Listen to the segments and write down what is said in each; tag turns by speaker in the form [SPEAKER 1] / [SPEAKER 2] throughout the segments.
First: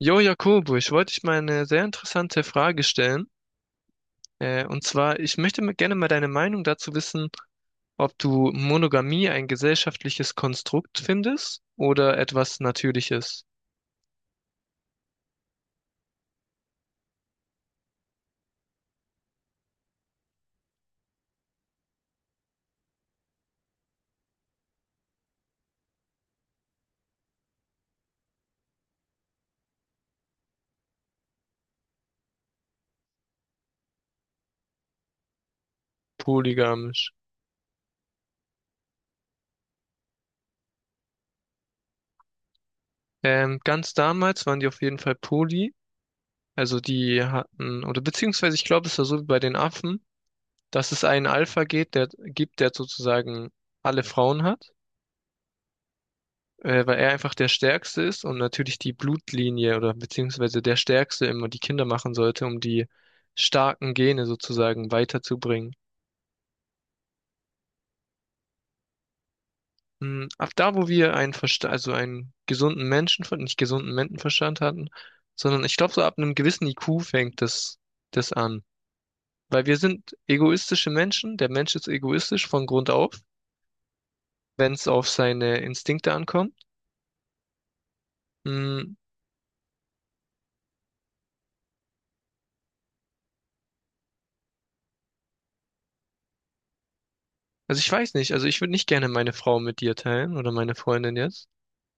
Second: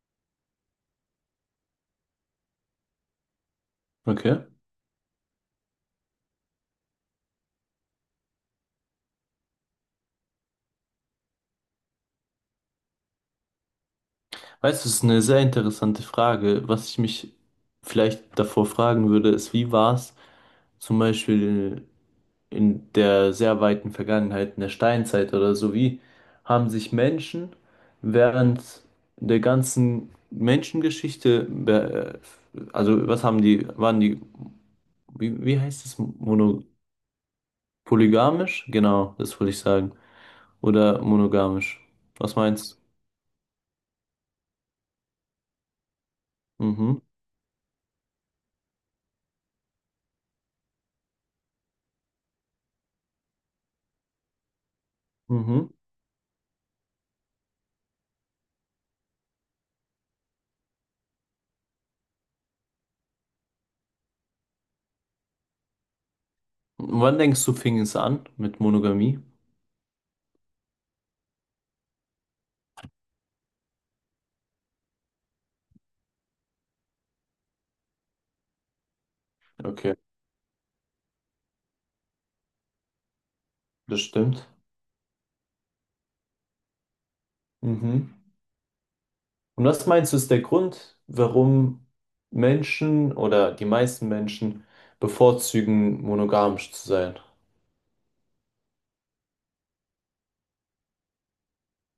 [SPEAKER 1] Jo, Jakobo, ich wollte dich mal eine sehr interessante Frage stellen.
[SPEAKER 2] Okay.
[SPEAKER 1] Und zwar, ich möchte mal gerne mal deine Meinung dazu wissen, ob du Monogamie ein gesellschaftliches Konstrukt findest oder etwas Natürliches,
[SPEAKER 2] Weißt du, es ist eine sehr interessante Frage. Was ich mich vielleicht davor fragen würde, ist: Wie war es zum Beispiel in der sehr weiten Vergangenheit, in der Steinzeit oder so? Wie haben sich Menschen während der ganzen Menschengeschichte, also was haben die, waren die, wie heißt es, mono,
[SPEAKER 1] polygamisch.
[SPEAKER 2] polygamisch? Genau, das wollte ich sagen. Oder monogamisch. Was meinst
[SPEAKER 1] Ganz damals waren die auf jeden Fall poly,
[SPEAKER 2] du?
[SPEAKER 1] also
[SPEAKER 2] Mhm.
[SPEAKER 1] die hatten, oder beziehungsweise ich glaube, es war so wie bei den Affen, dass es einen Alpha geht, der gibt, der sozusagen alle Frauen hat.
[SPEAKER 2] Mhm.
[SPEAKER 1] Weil er einfach der Stärkste ist und natürlich die Blutlinie oder beziehungsweise der Stärkste immer die Kinder machen sollte, um die starken Gene sozusagen weiterzubringen.
[SPEAKER 2] Wann denkst du, fing es an mit Monogamie?
[SPEAKER 1] Ab da, wo wir einen Versta also einen gesunden Menschenverstand, nicht gesunden Menschenverstand hatten, sondern ich glaube, so ab einem gewissen IQ fängt das an. Weil wir
[SPEAKER 2] Okay,
[SPEAKER 1] sind egoistische Menschen, der Mensch ist egoistisch von Grund auf,
[SPEAKER 2] das stimmt.
[SPEAKER 1] wenn es auf seine Instinkte ankommt.
[SPEAKER 2] Mhm.
[SPEAKER 1] Mm.
[SPEAKER 2] Und was meinst du, ist der Grund, warum Menschen oder die meisten Menschen bevorzugen, monogamisch zu sein?
[SPEAKER 1] Also ich weiß nicht, also ich würde nicht gerne meine Frau mit dir teilen oder meine Freundin jetzt.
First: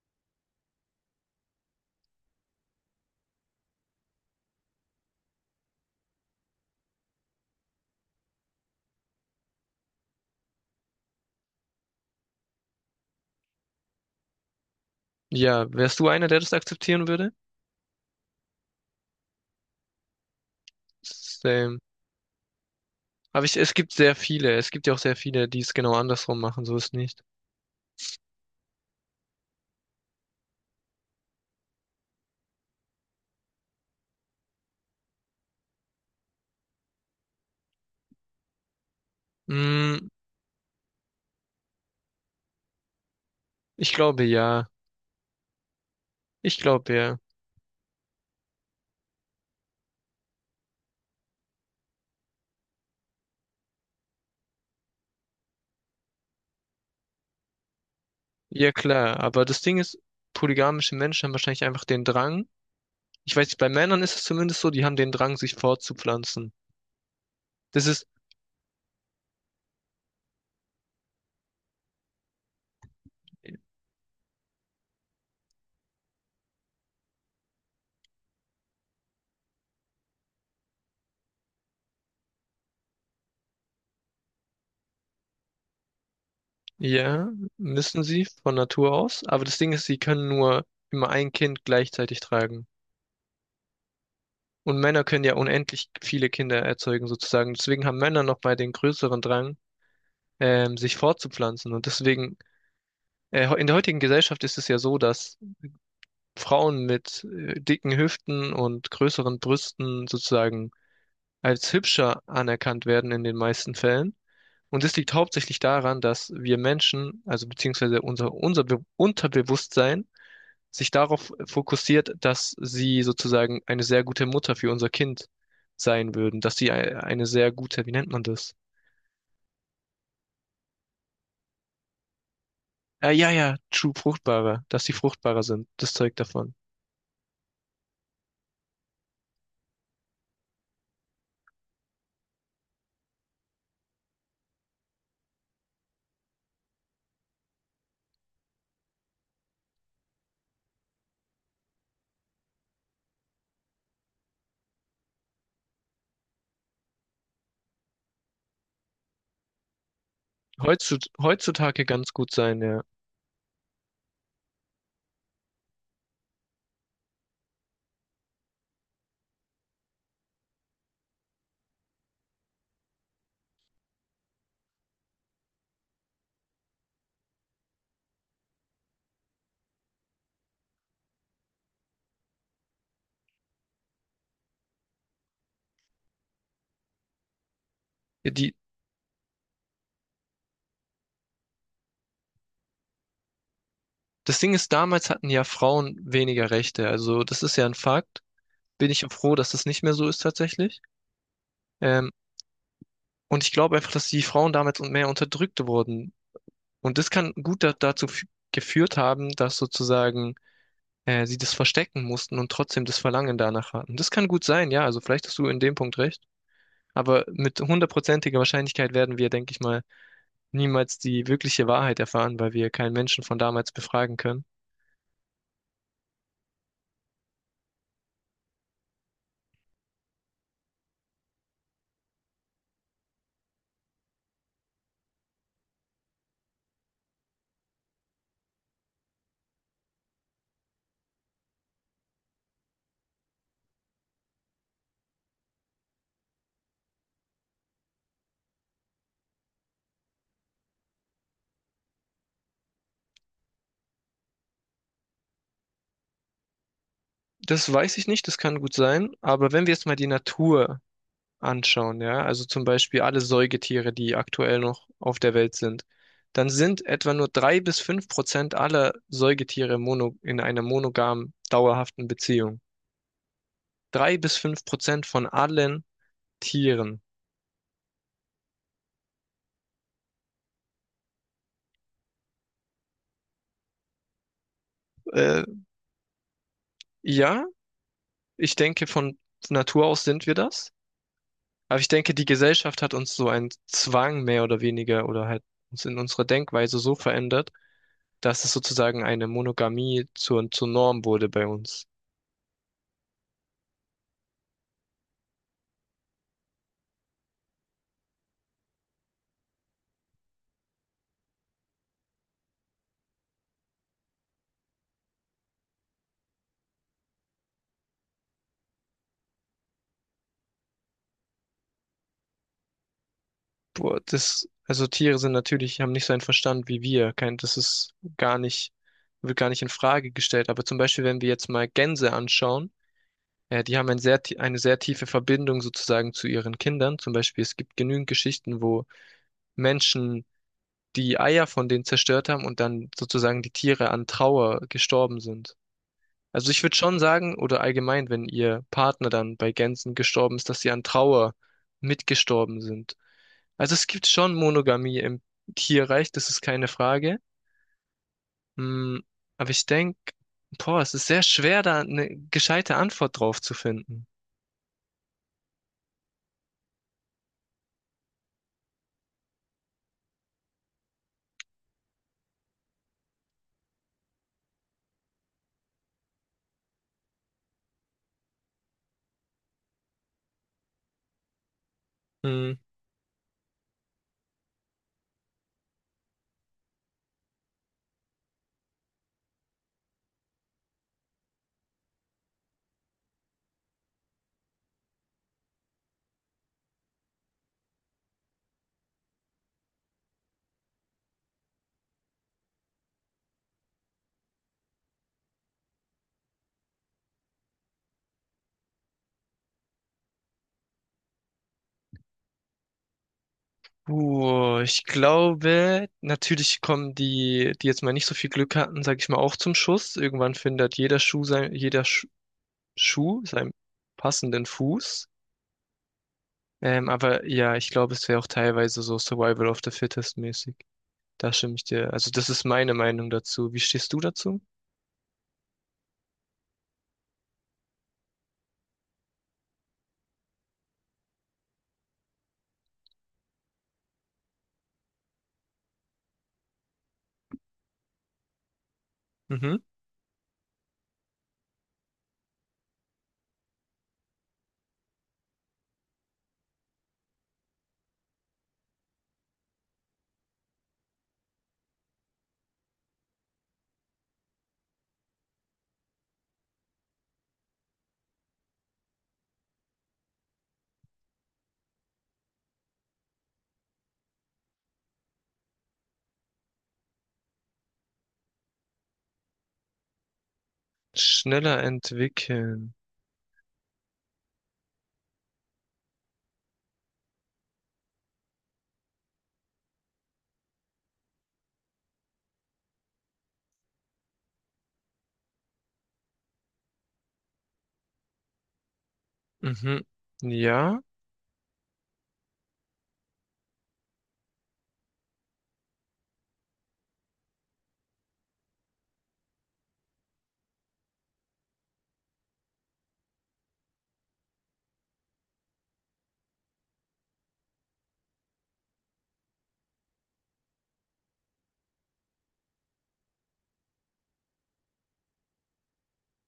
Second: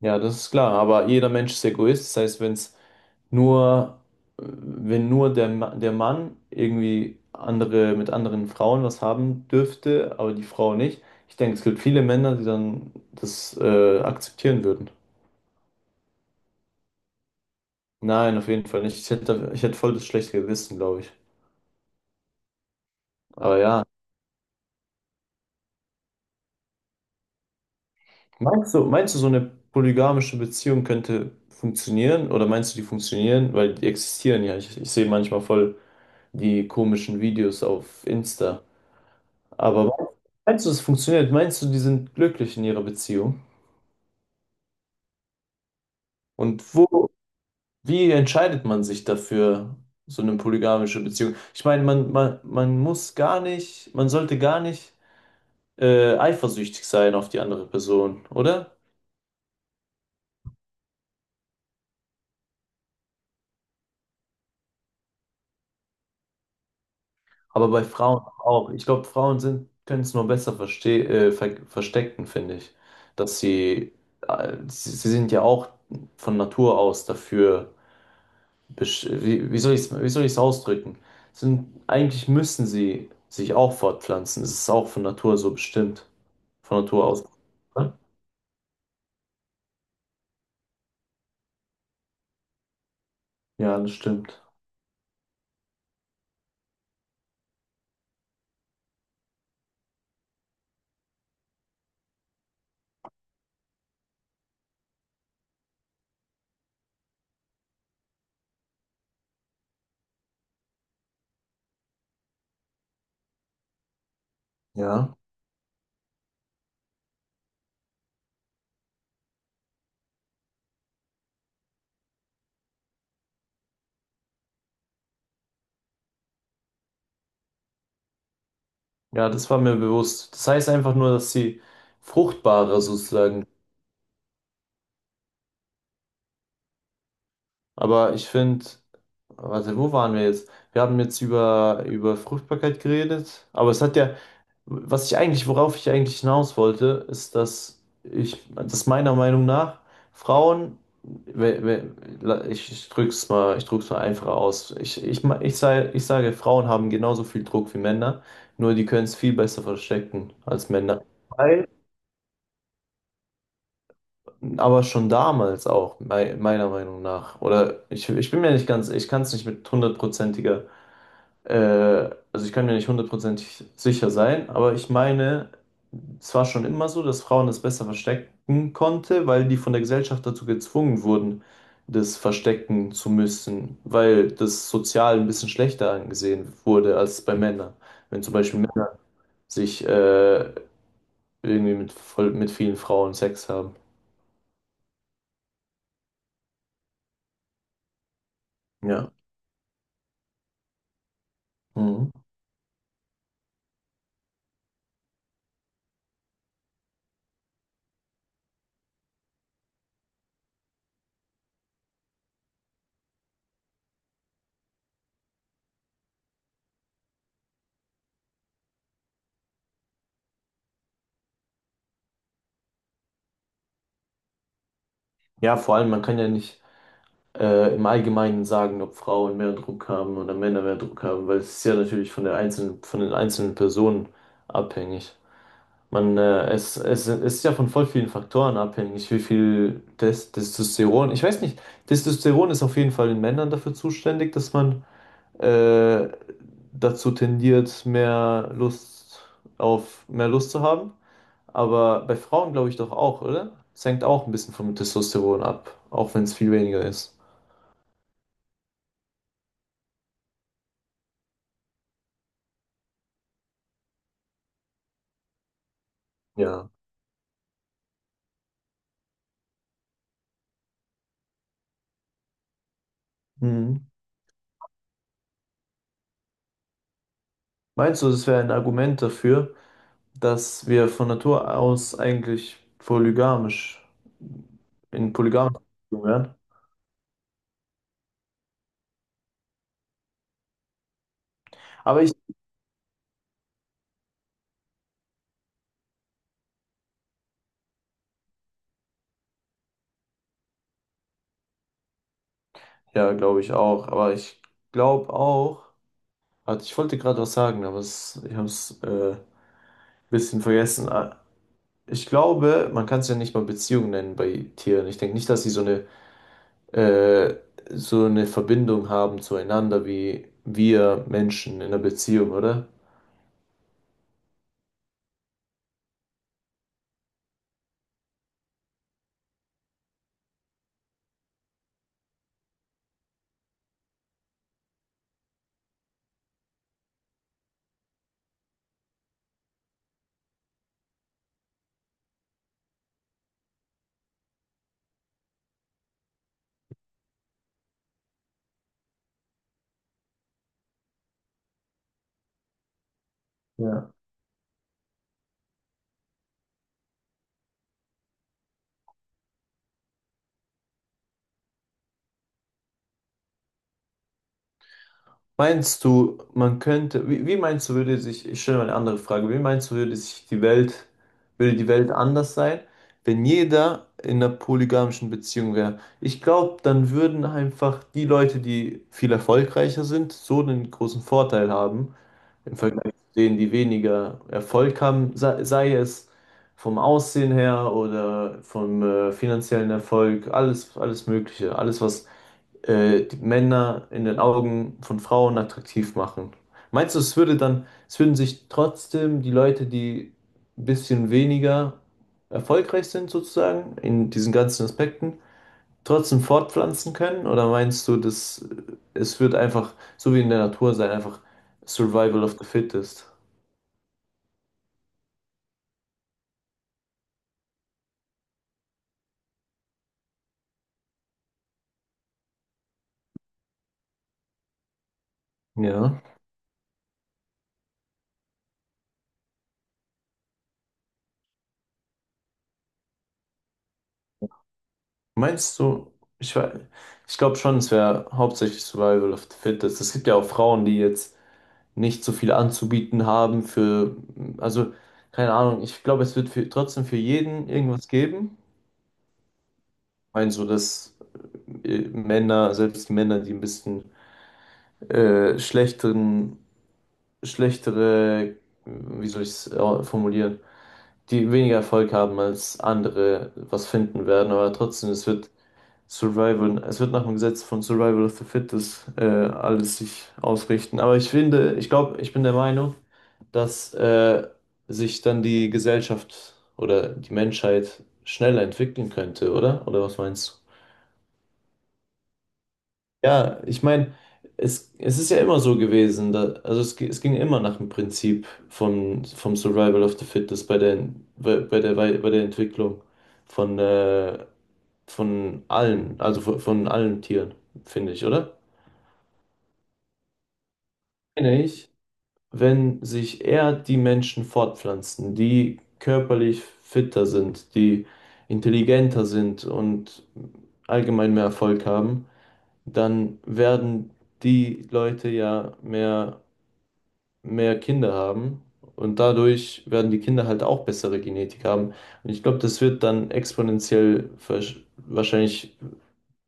[SPEAKER 2] Ja, das ist klar, aber jeder Mensch ist Egoist, das heißt, wenn es nur, wenn nur der, der Mann irgendwie andere, mit anderen Frauen was haben dürfte, aber die Frau nicht, ich denke, es gibt viele Männer, die dann das akzeptieren würden.
[SPEAKER 1] Ja, wärst du einer, der das akzeptieren würde?
[SPEAKER 2] Nein, auf jeden Fall nicht. Ich hätte voll das schlechte Gewissen, glaube ich. Ja.
[SPEAKER 1] Same. Aber ich,
[SPEAKER 2] Aber
[SPEAKER 1] es
[SPEAKER 2] ja.
[SPEAKER 1] gibt sehr viele. Es gibt ja auch sehr viele, die es genau andersrum machen. So ist nicht.
[SPEAKER 2] Meinst du, so eine polygamische Beziehung könnte funktionieren? Oder meinst du, die funktionieren? Weil die existieren ja. Ich sehe manchmal voll die komischen Videos auf Insta. Aber
[SPEAKER 1] Mm,
[SPEAKER 2] meinst du, es funktioniert? Meinst du, die sind glücklich in ihrer Beziehung?
[SPEAKER 1] ich glaube ja. Ich
[SPEAKER 2] Und
[SPEAKER 1] glaube
[SPEAKER 2] wo,
[SPEAKER 1] ja.
[SPEAKER 2] wie entscheidet man sich dafür, so eine polygamische Beziehung? Ich meine, man muss gar nicht, man sollte gar nicht eifersüchtig sein auf die andere Person,
[SPEAKER 1] Ja,
[SPEAKER 2] oder?
[SPEAKER 1] klar. Aber das Ding ist, polygamische Menschen haben wahrscheinlich einfach den Drang. Ich weiß nicht, bei Männern ist es zumindest so, die haben den Drang, sich fortzupflanzen.
[SPEAKER 2] Aber bei
[SPEAKER 1] Das ist,
[SPEAKER 2] Frauen auch. Ich glaube, Frauen sind, können es nur besser verstecken, finde ich. Dass sie, sie sind ja auch von Natur aus dafür, wie soll ich es, wie soll ich's ausdrücken? Sind, eigentlich müssen sie sich auch fortpflanzen. Es ist auch von Natur so bestimmt. Von Natur aus.
[SPEAKER 1] ja,
[SPEAKER 2] Oder?
[SPEAKER 1] müssen sie von Natur aus. Aber das Ding ist, sie können nur immer ein Kind gleichzeitig tragen.
[SPEAKER 2] Ja, das stimmt.
[SPEAKER 1] Und Männer können ja unendlich viele Kinder erzeugen, sozusagen. Deswegen haben Männer noch mal den größeren Drang, sich fortzupflanzen. Und deswegen, in der heutigen Gesellschaft ist es ja so, dass Frauen mit dicken Hüften und größeren Brüsten sozusagen als hübscher anerkannt werden in den meisten Fällen. Und das liegt
[SPEAKER 2] Ja.
[SPEAKER 1] hauptsächlich daran, dass wir Menschen, also beziehungsweise unser Be Unterbewusstsein, sich darauf fokussiert, dass sie sozusagen eine sehr gute Mutter für unser Kind sein würden, dass sie eine sehr gute, wie nennt man das?
[SPEAKER 2] Ja, das war mir bewusst. Das heißt einfach nur, dass sie fruchtbarer sozusagen.
[SPEAKER 1] Ja, true, dass sie fruchtbarer sind, das zeugt davon.
[SPEAKER 2] Aber ich finde. Warte, wo waren wir jetzt? Wir haben jetzt über, über Fruchtbarkeit geredet, aber es hat ja, was ich eigentlich, worauf ich eigentlich hinaus wollte, ist, dass ich, dass meiner Meinung nach Frauen, we- we- ich drück's mal einfach aus. Ich sage, Frauen haben genauso viel Druck wie Männer, nur die können es viel besser verstecken als Männer. Weil,
[SPEAKER 1] Heutzutage ganz gut sein, ja.
[SPEAKER 2] aber schon damals auch, meiner Meinung nach, oder ich bin mir nicht ganz, ich kann es nicht mit hundertprozentiger also ich kann mir nicht hundertprozentig sicher sein, aber ich meine, es war schon immer so, dass Frauen es besser verstecken konnte, weil die von der Gesellschaft dazu gezwungen wurden, das verstecken zu müssen, weil das sozial ein bisschen schlechter angesehen wurde als bei Männern. Wenn
[SPEAKER 1] Ja,
[SPEAKER 2] zum
[SPEAKER 1] die,
[SPEAKER 2] Beispiel Männer sich irgendwie mit, voll, mit vielen Frauen Sex haben.
[SPEAKER 1] das Ding ist, damals hatten ja Frauen weniger Rechte, also das ist ja ein Fakt. Bin ich ja
[SPEAKER 2] Ja.
[SPEAKER 1] froh, dass das nicht mehr so ist tatsächlich. Ähm,
[SPEAKER 2] Mhm.
[SPEAKER 1] und ich glaube einfach, dass die Frauen damals und mehr unterdrückt wurden. Und das kann gut da dazu geführt haben, dass sozusagen sie das verstecken mussten und trotzdem das Verlangen danach hatten. Das kann gut sein, ja, also vielleicht hast du in dem Punkt recht. Aber mit hundertprozentiger Wahrscheinlichkeit werden wir, denke ich mal, niemals die wirkliche Wahrheit erfahren, weil wir keinen Menschen von damals befragen können.
[SPEAKER 2] Ja, vor allem, man kann ja nicht. Im Allgemeinen sagen, ob Frauen mehr Druck haben oder Männer mehr Druck haben, weil es ist ja natürlich von der einzelnen, von den einzelnen Personen abhängig. Man, es ist ja von voll vielen Faktoren abhängig, wie viel Testosteron, ich weiß nicht, Testosteron ist auf jeden Fall in Männern dafür zuständig, dass man äh, dazu tendiert, mehr Lust auf, mehr Lust zu haben. Aber bei Frauen glaube ich doch auch, oder? Es hängt auch ein bisschen vom Testosteron ab, auch wenn es viel weniger ist.
[SPEAKER 1] Das weiß ich nicht, das kann gut sein. Aber wenn wir jetzt mal die Natur anschauen, ja, also zum Beispiel alle Säugetiere, die aktuell noch auf der Welt sind, dann
[SPEAKER 2] Ja.
[SPEAKER 1] sind etwa nur drei bis fünf Prozent aller Säugetiere mono, in einer monogamen, dauerhaften Beziehung.
[SPEAKER 2] Mhm.
[SPEAKER 1] Drei bis fünf Prozent von allen Tieren.
[SPEAKER 2] Meinst du, das wäre ein Argument dafür, dass wir von Natur aus eigentlich polygamisch in
[SPEAKER 1] Äh,
[SPEAKER 2] polygamisch wären?
[SPEAKER 1] ja, ich denke, von Natur aus sind wir das. Aber ich
[SPEAKER 2] Aber ich,
[SPEAKER 1] denke, die Gesellschaft hat uns so einen Zwang mehr oder weniger oder halt uns in unserer Denkweise so verändert, dass es sozusagen eine Monogamie zur Norm wurde bei uns.
[SPEAKER 2] ja, glaube ich auch. Aber ich glaube auch, warte, ich wollte gerade was sagen, aber es, ich habe es ein bisschen vergessen. Ah, ich glaube, man kann es ja nicht mal Beziehung nennen bei Tieren. Ich denke nicht, dass sie äh, so eine Verbindung haben zueinander wie wir Menschen in einer Beziehung, oder?
[SPEAKER 1] Boah, das, also Tiere sind natürlich, haben nicht so einen Verstand wie wir. Kein, das ist gar nicht, wird gar nicht in Frage gestellt. Aber zum Beispiel, wenn wir jetzt mal Gänse anschauen, die haben ein eine sehr tiefe Verbindung sozusagen zu ihren Kindern. Zum Beispiel, es gibt genügend Geschichten, wo Menschen die Eier von denen zerstört haben und dann sozusagen die Tiere an Trauer gestorben sind. Also ich würde schon sagen, oder allgemein, wenn ihr Partner dann bei Gänsen gestorben ist, dass sie an Trauer mitgestorben sind. Also es
[SPEAKER 2] Ja.
[SPEAKER 1] gibt schon Monogamie im Tierreich, das ist keine Frage. Mm, aber ich denke, boah, es ist sehr schwer, da eine gescheite Antwort drauf zu finden.
[SPEAKER 2] Meinst du, man könnte, wie meinst du, würde sich, ich stelle mal eine andere Frage, wie meinst du, würde sich die Welt, würde die Welt anders sein, wenn jeder in einer polygamischen Beziehung wäre? Ich glaube, dann würden einfach die Leute, die viel erfolgreicher sind, so einen großen Vorteil haben im
[SPEAKER 1] Mm.
[SPEAKER 2] Vergleich zu denen, die weniger Erfolg haben, sei es vom Aussehen her oder vom finanziellen Erfolg, alles, alles Mögliche, alles, was die Männer in den Augen von Frauen attraktiv machen. Meinst du, es würde dann, es würden sich trotzdem die Leute, die ein bisschen weniger erfolgreich sind sozusagen in diesen ganzen Aspekten, trotzdem fortpflanzen können? Oder meinst du, dass es wird einfach so wie in der Natur sein, einfach Survival of the Fittest?
[SPEAKER 1] Ich glaube, natürlich kommen die, die jetzt mal nicht so viel Glück hatten, sag ich mal, auch zum Schuss. Irgendwann findet jeder Schuh seinen passenden Fuß.
[SPEAKER 2] Ja.
[SPEAKER 1] Aber ja, ich glaube, es wäre auch teilweise so Survival of the Fittest mäßig. Da stimme ich dir. Also das ist meine Meinung dazu. Wie stehst du dazu?
[SPEAKER 2] Meinst du, ich, wei- ich glaube schon, es wäre hauptsächlich Survival of the Fittest. Es gibt ja auch Frauen, die jetzt nicht so viel anzubieten haben für, also keine Ahnung, ich glaube, es wird für, trotzdem für jeden irgendwas geben.
[SPEAKER 1] Mhm.
[SPEAKER 2] Ich meine, so dass Männer, selbst die Männer, die ein bisschen äh, schlechteren, schlechtere, wie soll ich es formulieren, die weniger Erfolg haben als andere, was finden werden, aber trotzdem, es wird Survival, es wird nach dem Gesetz von Survival of the Fittest alles sich ausrichten. Aber ich finde, ich glaube, ich bin der Meinung, dass sich dann die Gesellschaft oder die Menschheit schneller entwickeln könnte, oder? Oder was meinst du?
[SPEAKER 1] Schneller entwickeln.
[SPEAKER 2] Ja, ich meine, es ist ja immer so gewesen, da, also es ging immer nach dem Prinzip vom Survival of the Fittest bei der, bei der Entwicklung von, äh, von allen, also von allen Tieren, finde ich, oder?
[SPEAKER 1] Mhm. Ja.
[SPEAKER 2] Meine ich, wenn sich eher die Menschen fortpflanzen, die körperlich fitter sind, die intelligenter sind und allgemein mehr Erfolg haben, dann werden die Leute ja mehr, mehr Kinder haben und dadurch werden die Kinder halt auch bessere Genetik haben. Und ich glaube, das wird dann exponentiell wahrscheinlich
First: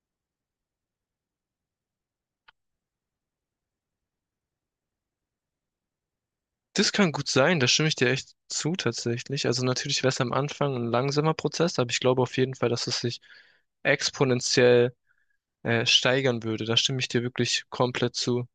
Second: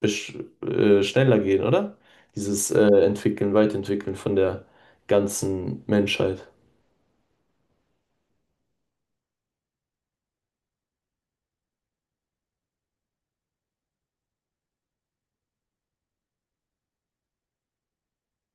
[SPEAKER 2] schneller gehen, oder? Dieses Entwickeln, Weiterentwickeln von der ganzen Menschheit.
[SPEAKER 1] Das kann gut sein, da stimme ich dir echt zu tatsächlich. Also natürlich wäre es am Anfang ein langsamer Prozess, aber ich glaube auf jeden Fall, dass es sich exponentiell steigern würde. Da stimme ich dir wirklich komplett zu.